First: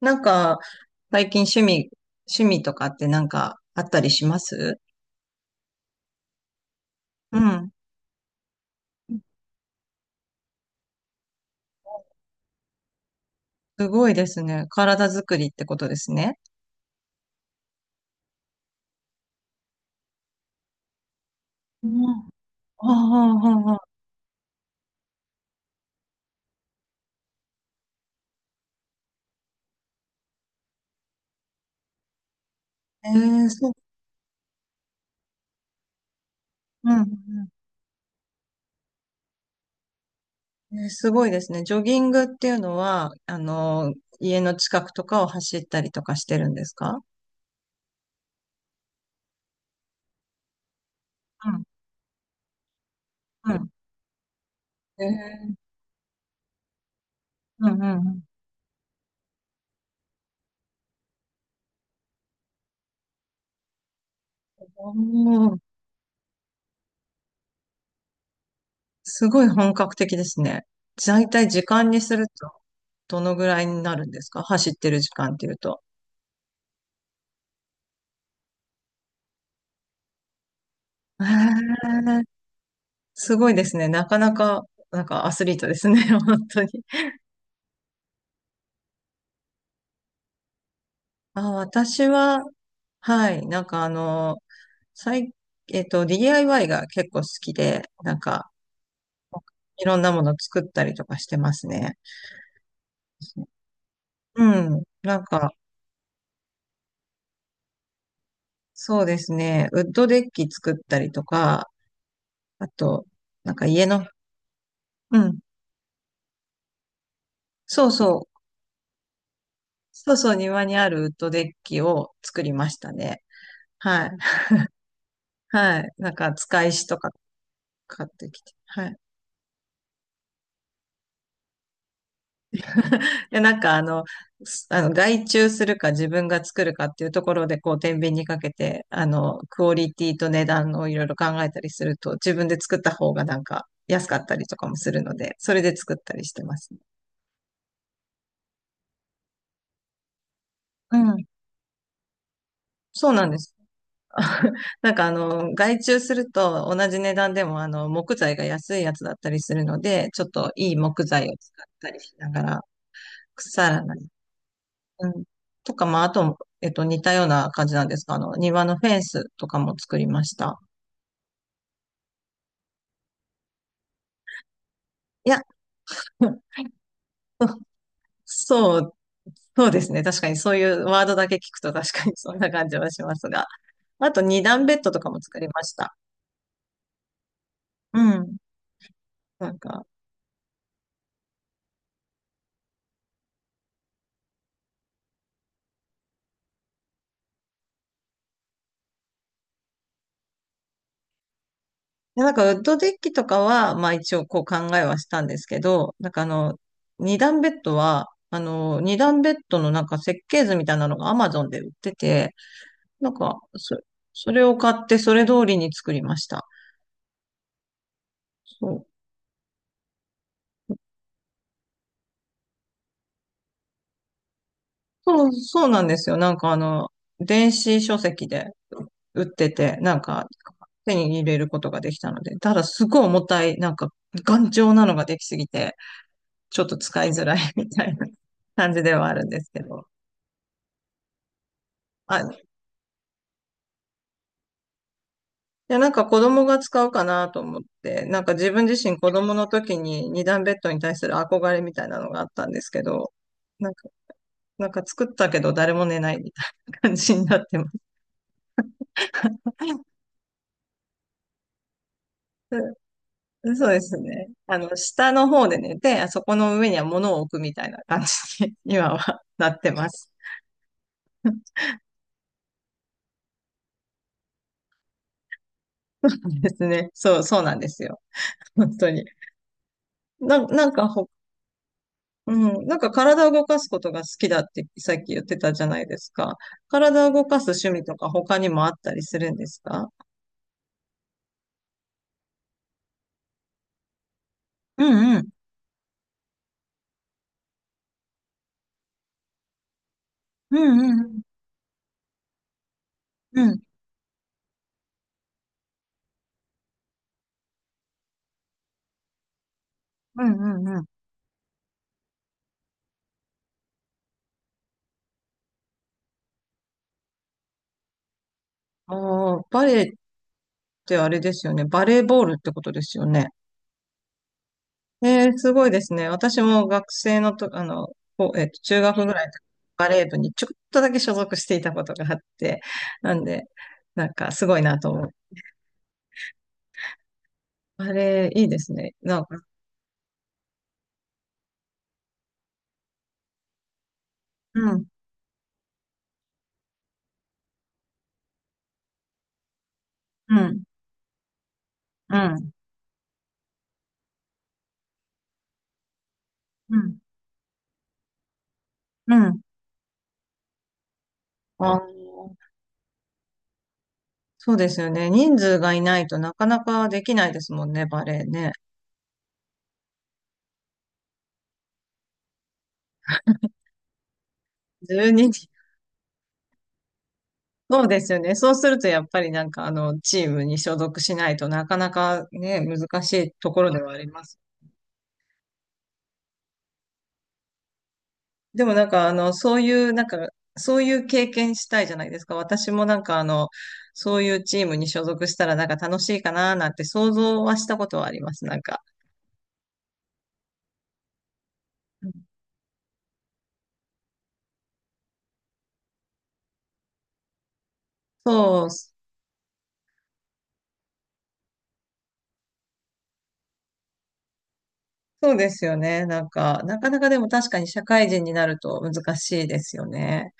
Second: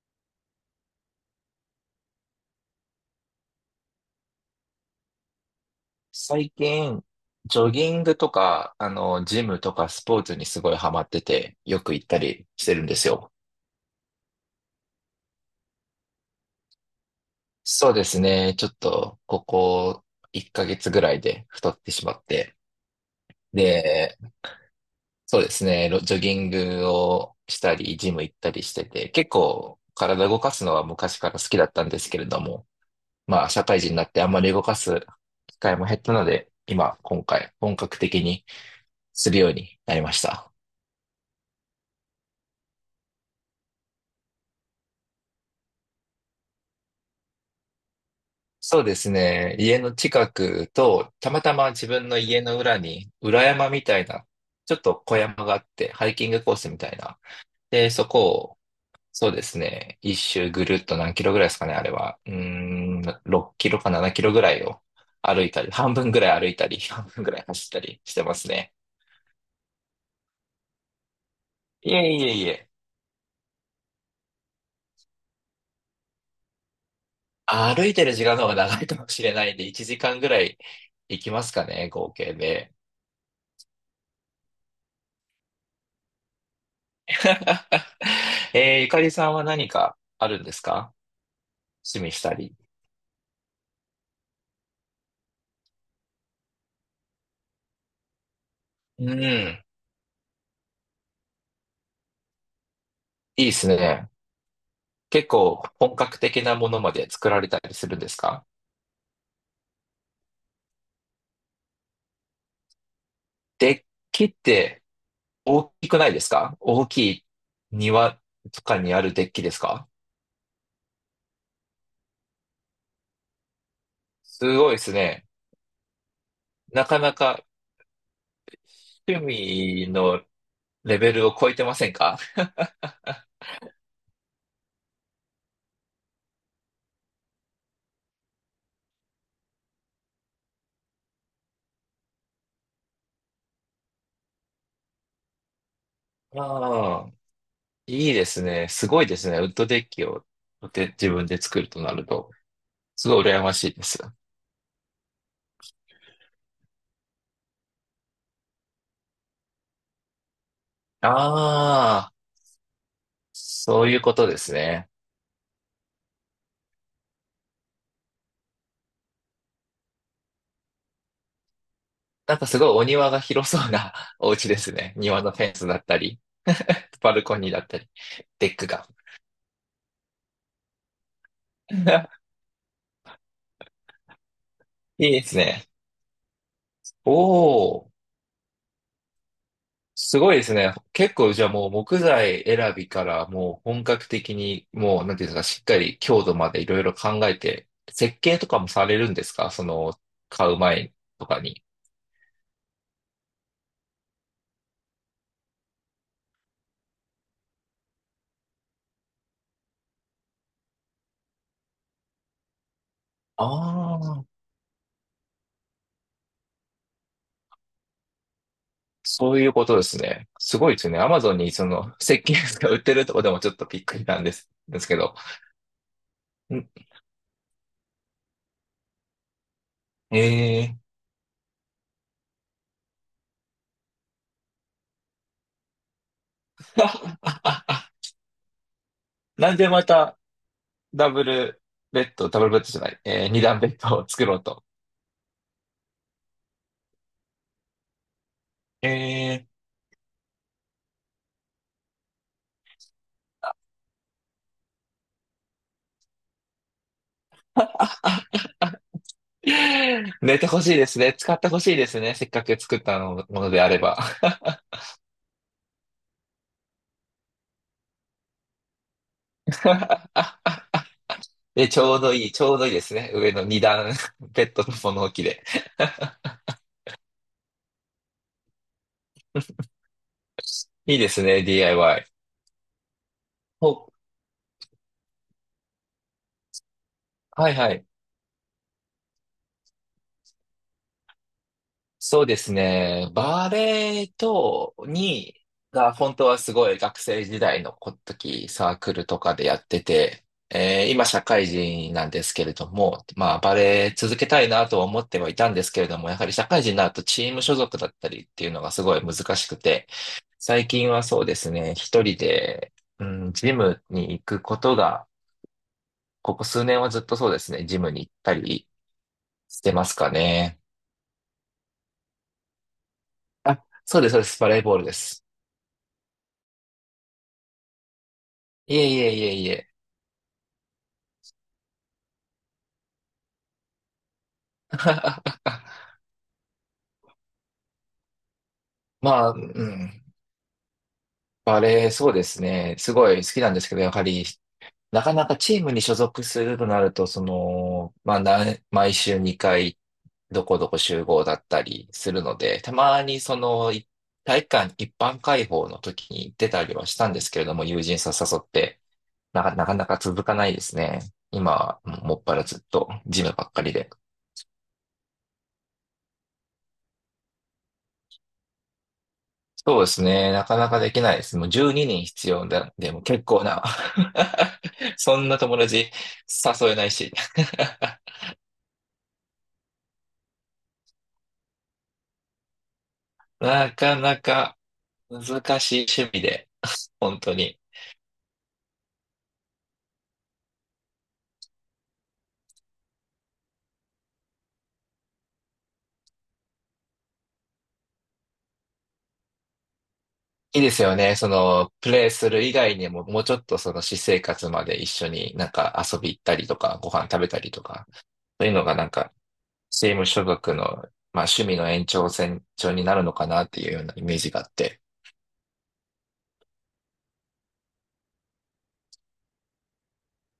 なんか、最近趣味とかってなんかあったりします？最近、うジん。ョギングとか、ジムとかスポーツにすごいハマってて、よく行ったりしてるんですよ。すごいですね。体作りってことですね。そうですね。ちょっと、ここ1ヶ月ぐらいで太っうてしまっん。て。ああ、ああ、ああ。で、そうですね。ロジョギングをしたり、ジム行ったりしてて、結構体動かすのは昔から好きだったんですけれども、ええ、社そう。会人になってあんまり動かす機会も減ったので、うん。う今ん。回、本格的にするようになりました。すごいですね。ジョギングっていうのは、あの、家の近くとかを走ったりとかしてるんですか？そうですね。家の近くと、たまうたん。ま自分の家の裏に、裏うん。山みたいな、ちょっとえ小山がーあって、ハイキングコースみたいな。うんうで、そんうん。こを、そうですね。一周ぐるっと何キロぐらいですかね、あれは。6キロか7キロぐらいおを歩いー。たり、半分ぐらい歩いたり、半分ぐらい走ったりしてますね。すごい本格的ですね。大体時間いにえすいるえいと、え。どのぐらいになるんですか？走ってる時間っていうと。歩いてる時間の方が長いかもしれないんで、1時間ぐらい行えきますかね、合ー計で。すごいですね。なかなか、なんかアスリートですね。本当に。ゆかりさんは何かあるんですか？あ、趣私味したは、り。はい、なんかあの、最、えっと、DIY が結構好きで、なんか、うん。いろんなもの作ったりとかしてますね。いいですね。うん。なん結か、構本格的なものまで作られたりするんですか？そうですね。ウッドデッキ作ったりとか、あと、なんかデッ家の、キってうん。大きくないですか？大きいそうそ庭う。とかにあるデッキですか？そうそう、庭にあるウッドデッキを作りましたね。はい。す ごいですね。はい。なんか、使いな石とかかなか買ってきて。はい。趣味のレベルを超えてませんか？で、なんかあの、外注するか自分が作るかっていうところで、こう、天秤にかけて、あの、クオリティと値段をいろいろ考えたりすると、自分で作った方がなんか安かったりとかもするので、それで作ったりしてます。ああ、いいですね。すごいですね。ウッドデッキをでう自ん。分で作るとなると、すそうごいなんで羨ます。しいです。なんかあの、外注すると同じ値段でもあの、木材が安いやつだったりするので、ちょっといい木材を使ったりあ、しながら、腐そらういなうい、ことですね。うん、とか、まあ、あと、似たような感じなんですが、あの、庭のフェンスとかも作りました。なんかすごいお庭が広そうな お家ですね。庭いのフや、ェンスだったり、バルコニーだったり、デックそが。う、そうですね。確かにそういうワードだけ聞くと確かに そんな感じはしますが。あと、二段ベッドといかいもです作りまね。した。おー。うん。なんか、すごいですね。結構じゃあもう木材選びからもう本格的にもうなんていうんですか、しっかり強度までいろいろ考えて、設計とかもされるんですか？その買う前とかに。でなんかウッドデッキとかは、まあ一応こう考えはしたんですけど、なんかあの、二段ベッドは、あの、二段ベッドのなんか設計図みたいなのが Amazon で売ってて、なんか、ああ、それを買ってそれ通りに作りました。そうそういうことですね。すごいですね。アマゾンにその設計図が売ってるとこでもちょっとびっくりなんです、ですけど。そう、そうなんですよ。なんかあんの、電子書籍で売ってて、なんえかえ。 手に入れることができたので、ただすごい重たい、なんか頑丈なのができすぎて、ちょっと使いづらい みたいな 感じではあるんですなんけでまど。たダブルベッあ、ド、ダブいルベッドじゃない、二段ベッドを作ろうと。や、なんか子供が使うかなと思って、なんか自分自身子供えの時に二段ベッドに対する憧れみたいなのがあったんですけど、なんか、なんか作ったけど誰も寝ないみたいな感じになってます。ー、寝てほしいですね。使ってほしいですね。せっかく作ったのものでそあうれですば。ね。あの、下の方で寝て、あそこの上には物を置くみたいな感じに 今はなってます。で、ちょうどいいですね。上の二段 ベッドの物置で。ですね。そう、そうなんですよ。本当に。な、なんかいいほ、ですね、DIY。うん、なんか体を動かすお、ことほが好きだってさっき言ってたじゃないですか。体を動かすはい趣は味い。とか他にもあったりするんですか？そうですね。バレエと、うんうん。に、が、本当はすごい学生時代の時、サークルとかでやってて、うんう今ん社会人なんですけれども、まあうん。うバんレエ続けたいなとは思ってはいたんですけれども、やはり社会人になるとチーム所属だったりっていうのがすごい難しくて、うんう最んうん。近はそうですね、一人で、うん、ジムに行くことが、ここ数年はずっとそうですね、ジムに行ったりああ、しバてレエまっすかね。てあれですよね。バレーボールってことですよね。あ、そうです、そうです、バレーボールです。えー、すごいですね。私も学生のと、あの、こう、い中えい学えぐらいいのえ時いえ。バレー部にちょっとだけ所属していたことがあって、なんで、なんかすごいなと思う。バレーいいですね。なんまあ、うか、ん。バレー、そうですね。すごい好きなんですけど、やはり、うん、なかなかチームに所属するとなると、毎週2回、うどこん、どこ集合だったりすうるのん、で、たまにその、い体育館一般開放の時に出たりうはしん、たんですけれども、友人さ誘って、うん。なかなか続かないですね。今あは、もっぱの、らずっと、ジムばっかりで。そうですよね。人数がいないとなかなかできないですもんね、バレーね。そうですね。なかなかできないです。もう12人必要だ。でも結構な。1そん人。な友達誘えないし。そうですよ ね。そうするとやっぱりなんかあの、チームに所属しないとなかなかね、難しいところなではかありなます。か難しい趣味で、本当に。でもなんかあの、そういう、なんか、そういう経験したいじゃないですか。私もなんかあの、そういうチームに所属したらなんか楽しいかななんて想像はしたことはあります。なんか。いいですよね。その、プうレイん。する以外にも、もうちょっとその私生活まで一緒になんか遊び行ったりとか、ご飯食べたりとか、そういうそのう、がなんか、チーム所属の、まあ趣味の延長線上になるのかなっていうようなイメージがあって。そうですよね。なんか、なかなかでも確かに社会人になると難しいですよね。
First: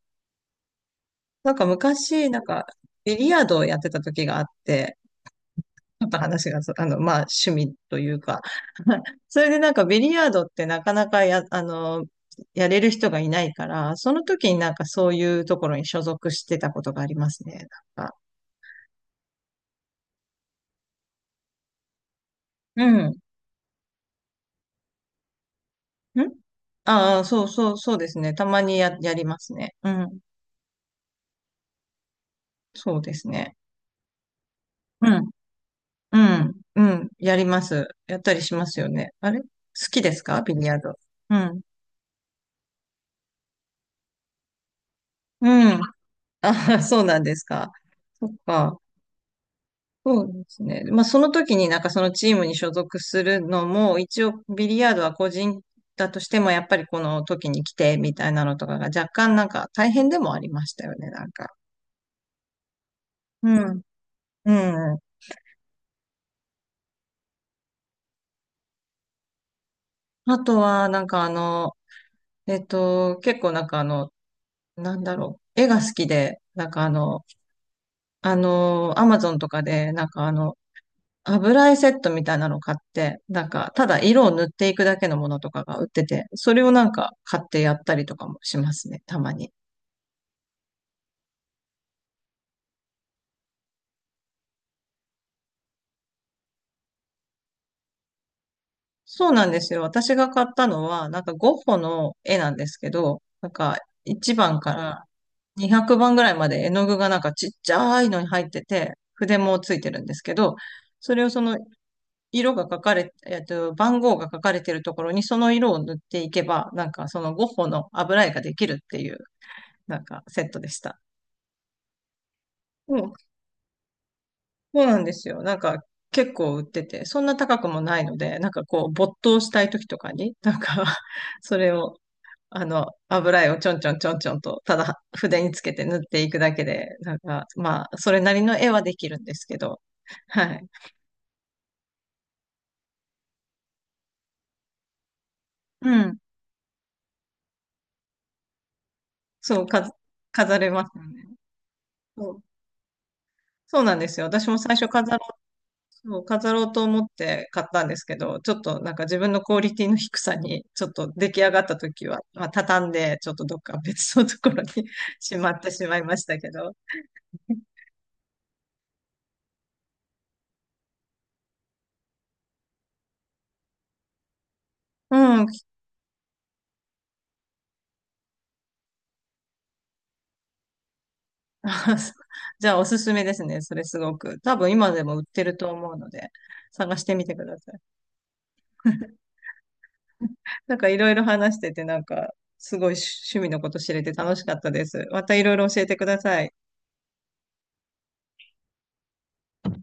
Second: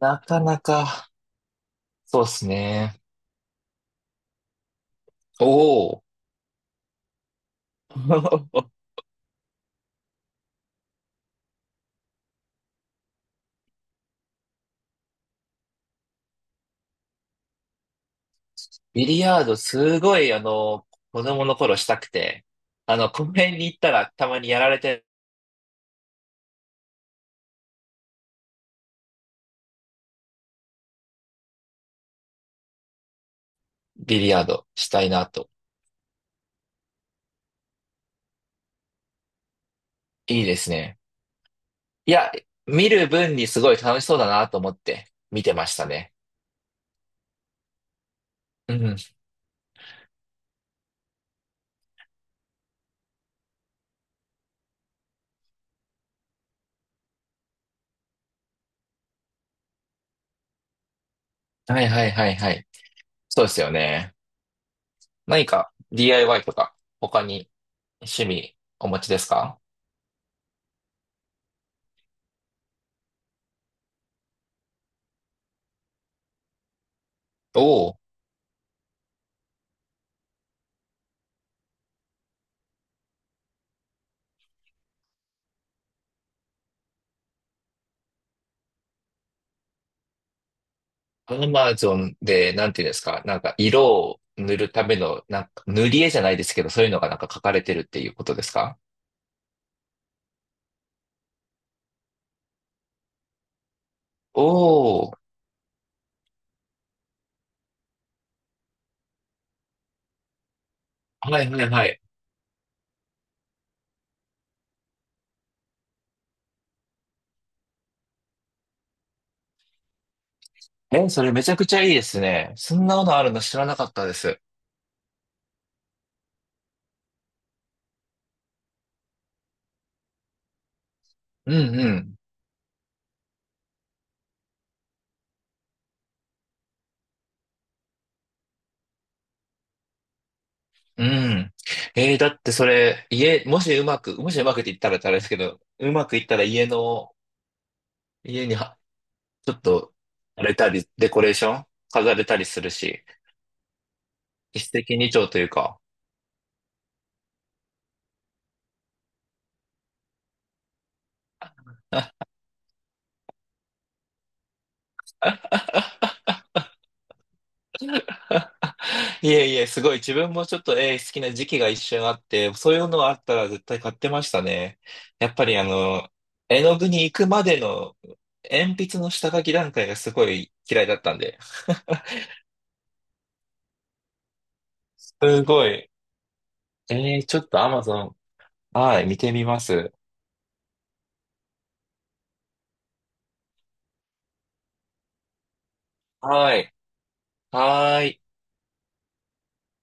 なかなか、なんかそうで昔、なんすか、ね。ビリヤードをやってた時があって、おお。ちょっと話があの、まあ、趣味というか。それでなんかビリヤードってなかなかあの、やれる人がいないから、その時になんかそういうところに所属してたことがありますね。なんか。ビリヤードすごい、子供の頃したくて、あの、う公園に行ったらたまにやられてん。ん、ああー、そうそう、そうですね。たまにやりますね。うん。そうですね。ビリヤードしたういなん。と。うん。うん。やります。やったりしますよね。あれ好きですか？いいビでリすヤード。ね。うん。いや、見る分にすごい楽しそうだなと思って見うてましん。たね。ああ、そうなんですか。そっうか。ん。そうですね。まあ、その時になんかそのチームに所属するのも、一応ビリヤードは個人だとしても、やっぱりこの時に来てみたいなのとかが若干なんか大変でもありましたよね、なんか。はいはいはいはい。そうでうすよん。ね。うん。何か DIY とか他に趣味お持ちですか？あとは、なんかあの、結構なんかあの、なんだろう、絵が好きで、なんかあの、おお。あの、アマゾンとかで、なんかあの、油絵セットみたいなの買って、なんか、ただ色を塗っていくだけのものとかが売ってて、それをなんか買ってやったりとかもしますね、たまに。ー、アマゾンでなんていうんですか、なんか色を塗るための、なんか塗り絵じゃないですけど、そういうのがなんか書かれてるっていうことですか？そうなんですよ。私が買ったのは、なんかゴッホの絵なんですけど、なんか1番からおー、200番ぐらいまで絵の具がなんかちっちゃいのに入ってて、筆もついてるんですけど、それをそはいのはいはい。色が書かれ、えっと、番号が書かれてるところにその色を塗っていけば、なんかそのゴッホの油絵ができるっていう、なんかセットでした。え、それめちゃくちゃいいですね。そんそなもう、のあるの知らなかったです。そうなんですよ。なんか結構売ってて、そんな高くもないので、なんかこう没頭したい時とかに、なんか うそれんうを、ん。あの、油絵をちょんちょんちょんちょんと、ただ筆につけて塗っていくだけで、なんかまあ、それなりの絵はできるんですけど、はい。うん。えーだってそれ、もしうまく、もしうまくって言ったらあれですけど、ううまくん。いったら家には、ちょっそう、か、と、あれ飾たれり、ますよデコレーね。ション飾れそたう、りするし、そうなんですよ。私も一最石初二鳥というか。そう、飾ろうと思って買ったんですけど、ちょっとなんか自分のクオリティの低さに、ちょっと出来上がった時は、まあ、畳んで、ちょっとどっか別のところに しまってしまいましたけど。いえいえ、すごい。自分もちょっと絵好きな時期が一瞬あって、そういうのあったら絶対買ってましたね。やっうぱん。りあ の、絵の具に行くまでの鉛筆の下書き段階がすごい嫌いだったんで。あ、そう、じゃあおすすめですね。それすごく。多分今でも 売ってするごとい。思うので、探してえみー、てちょくっだと さい。Amazon、はい、見てみます。なんかいろいろ話してて、なんかすごい趣味のこと知れて楽しかったです。またいろいろ教えてください。はい。はーい。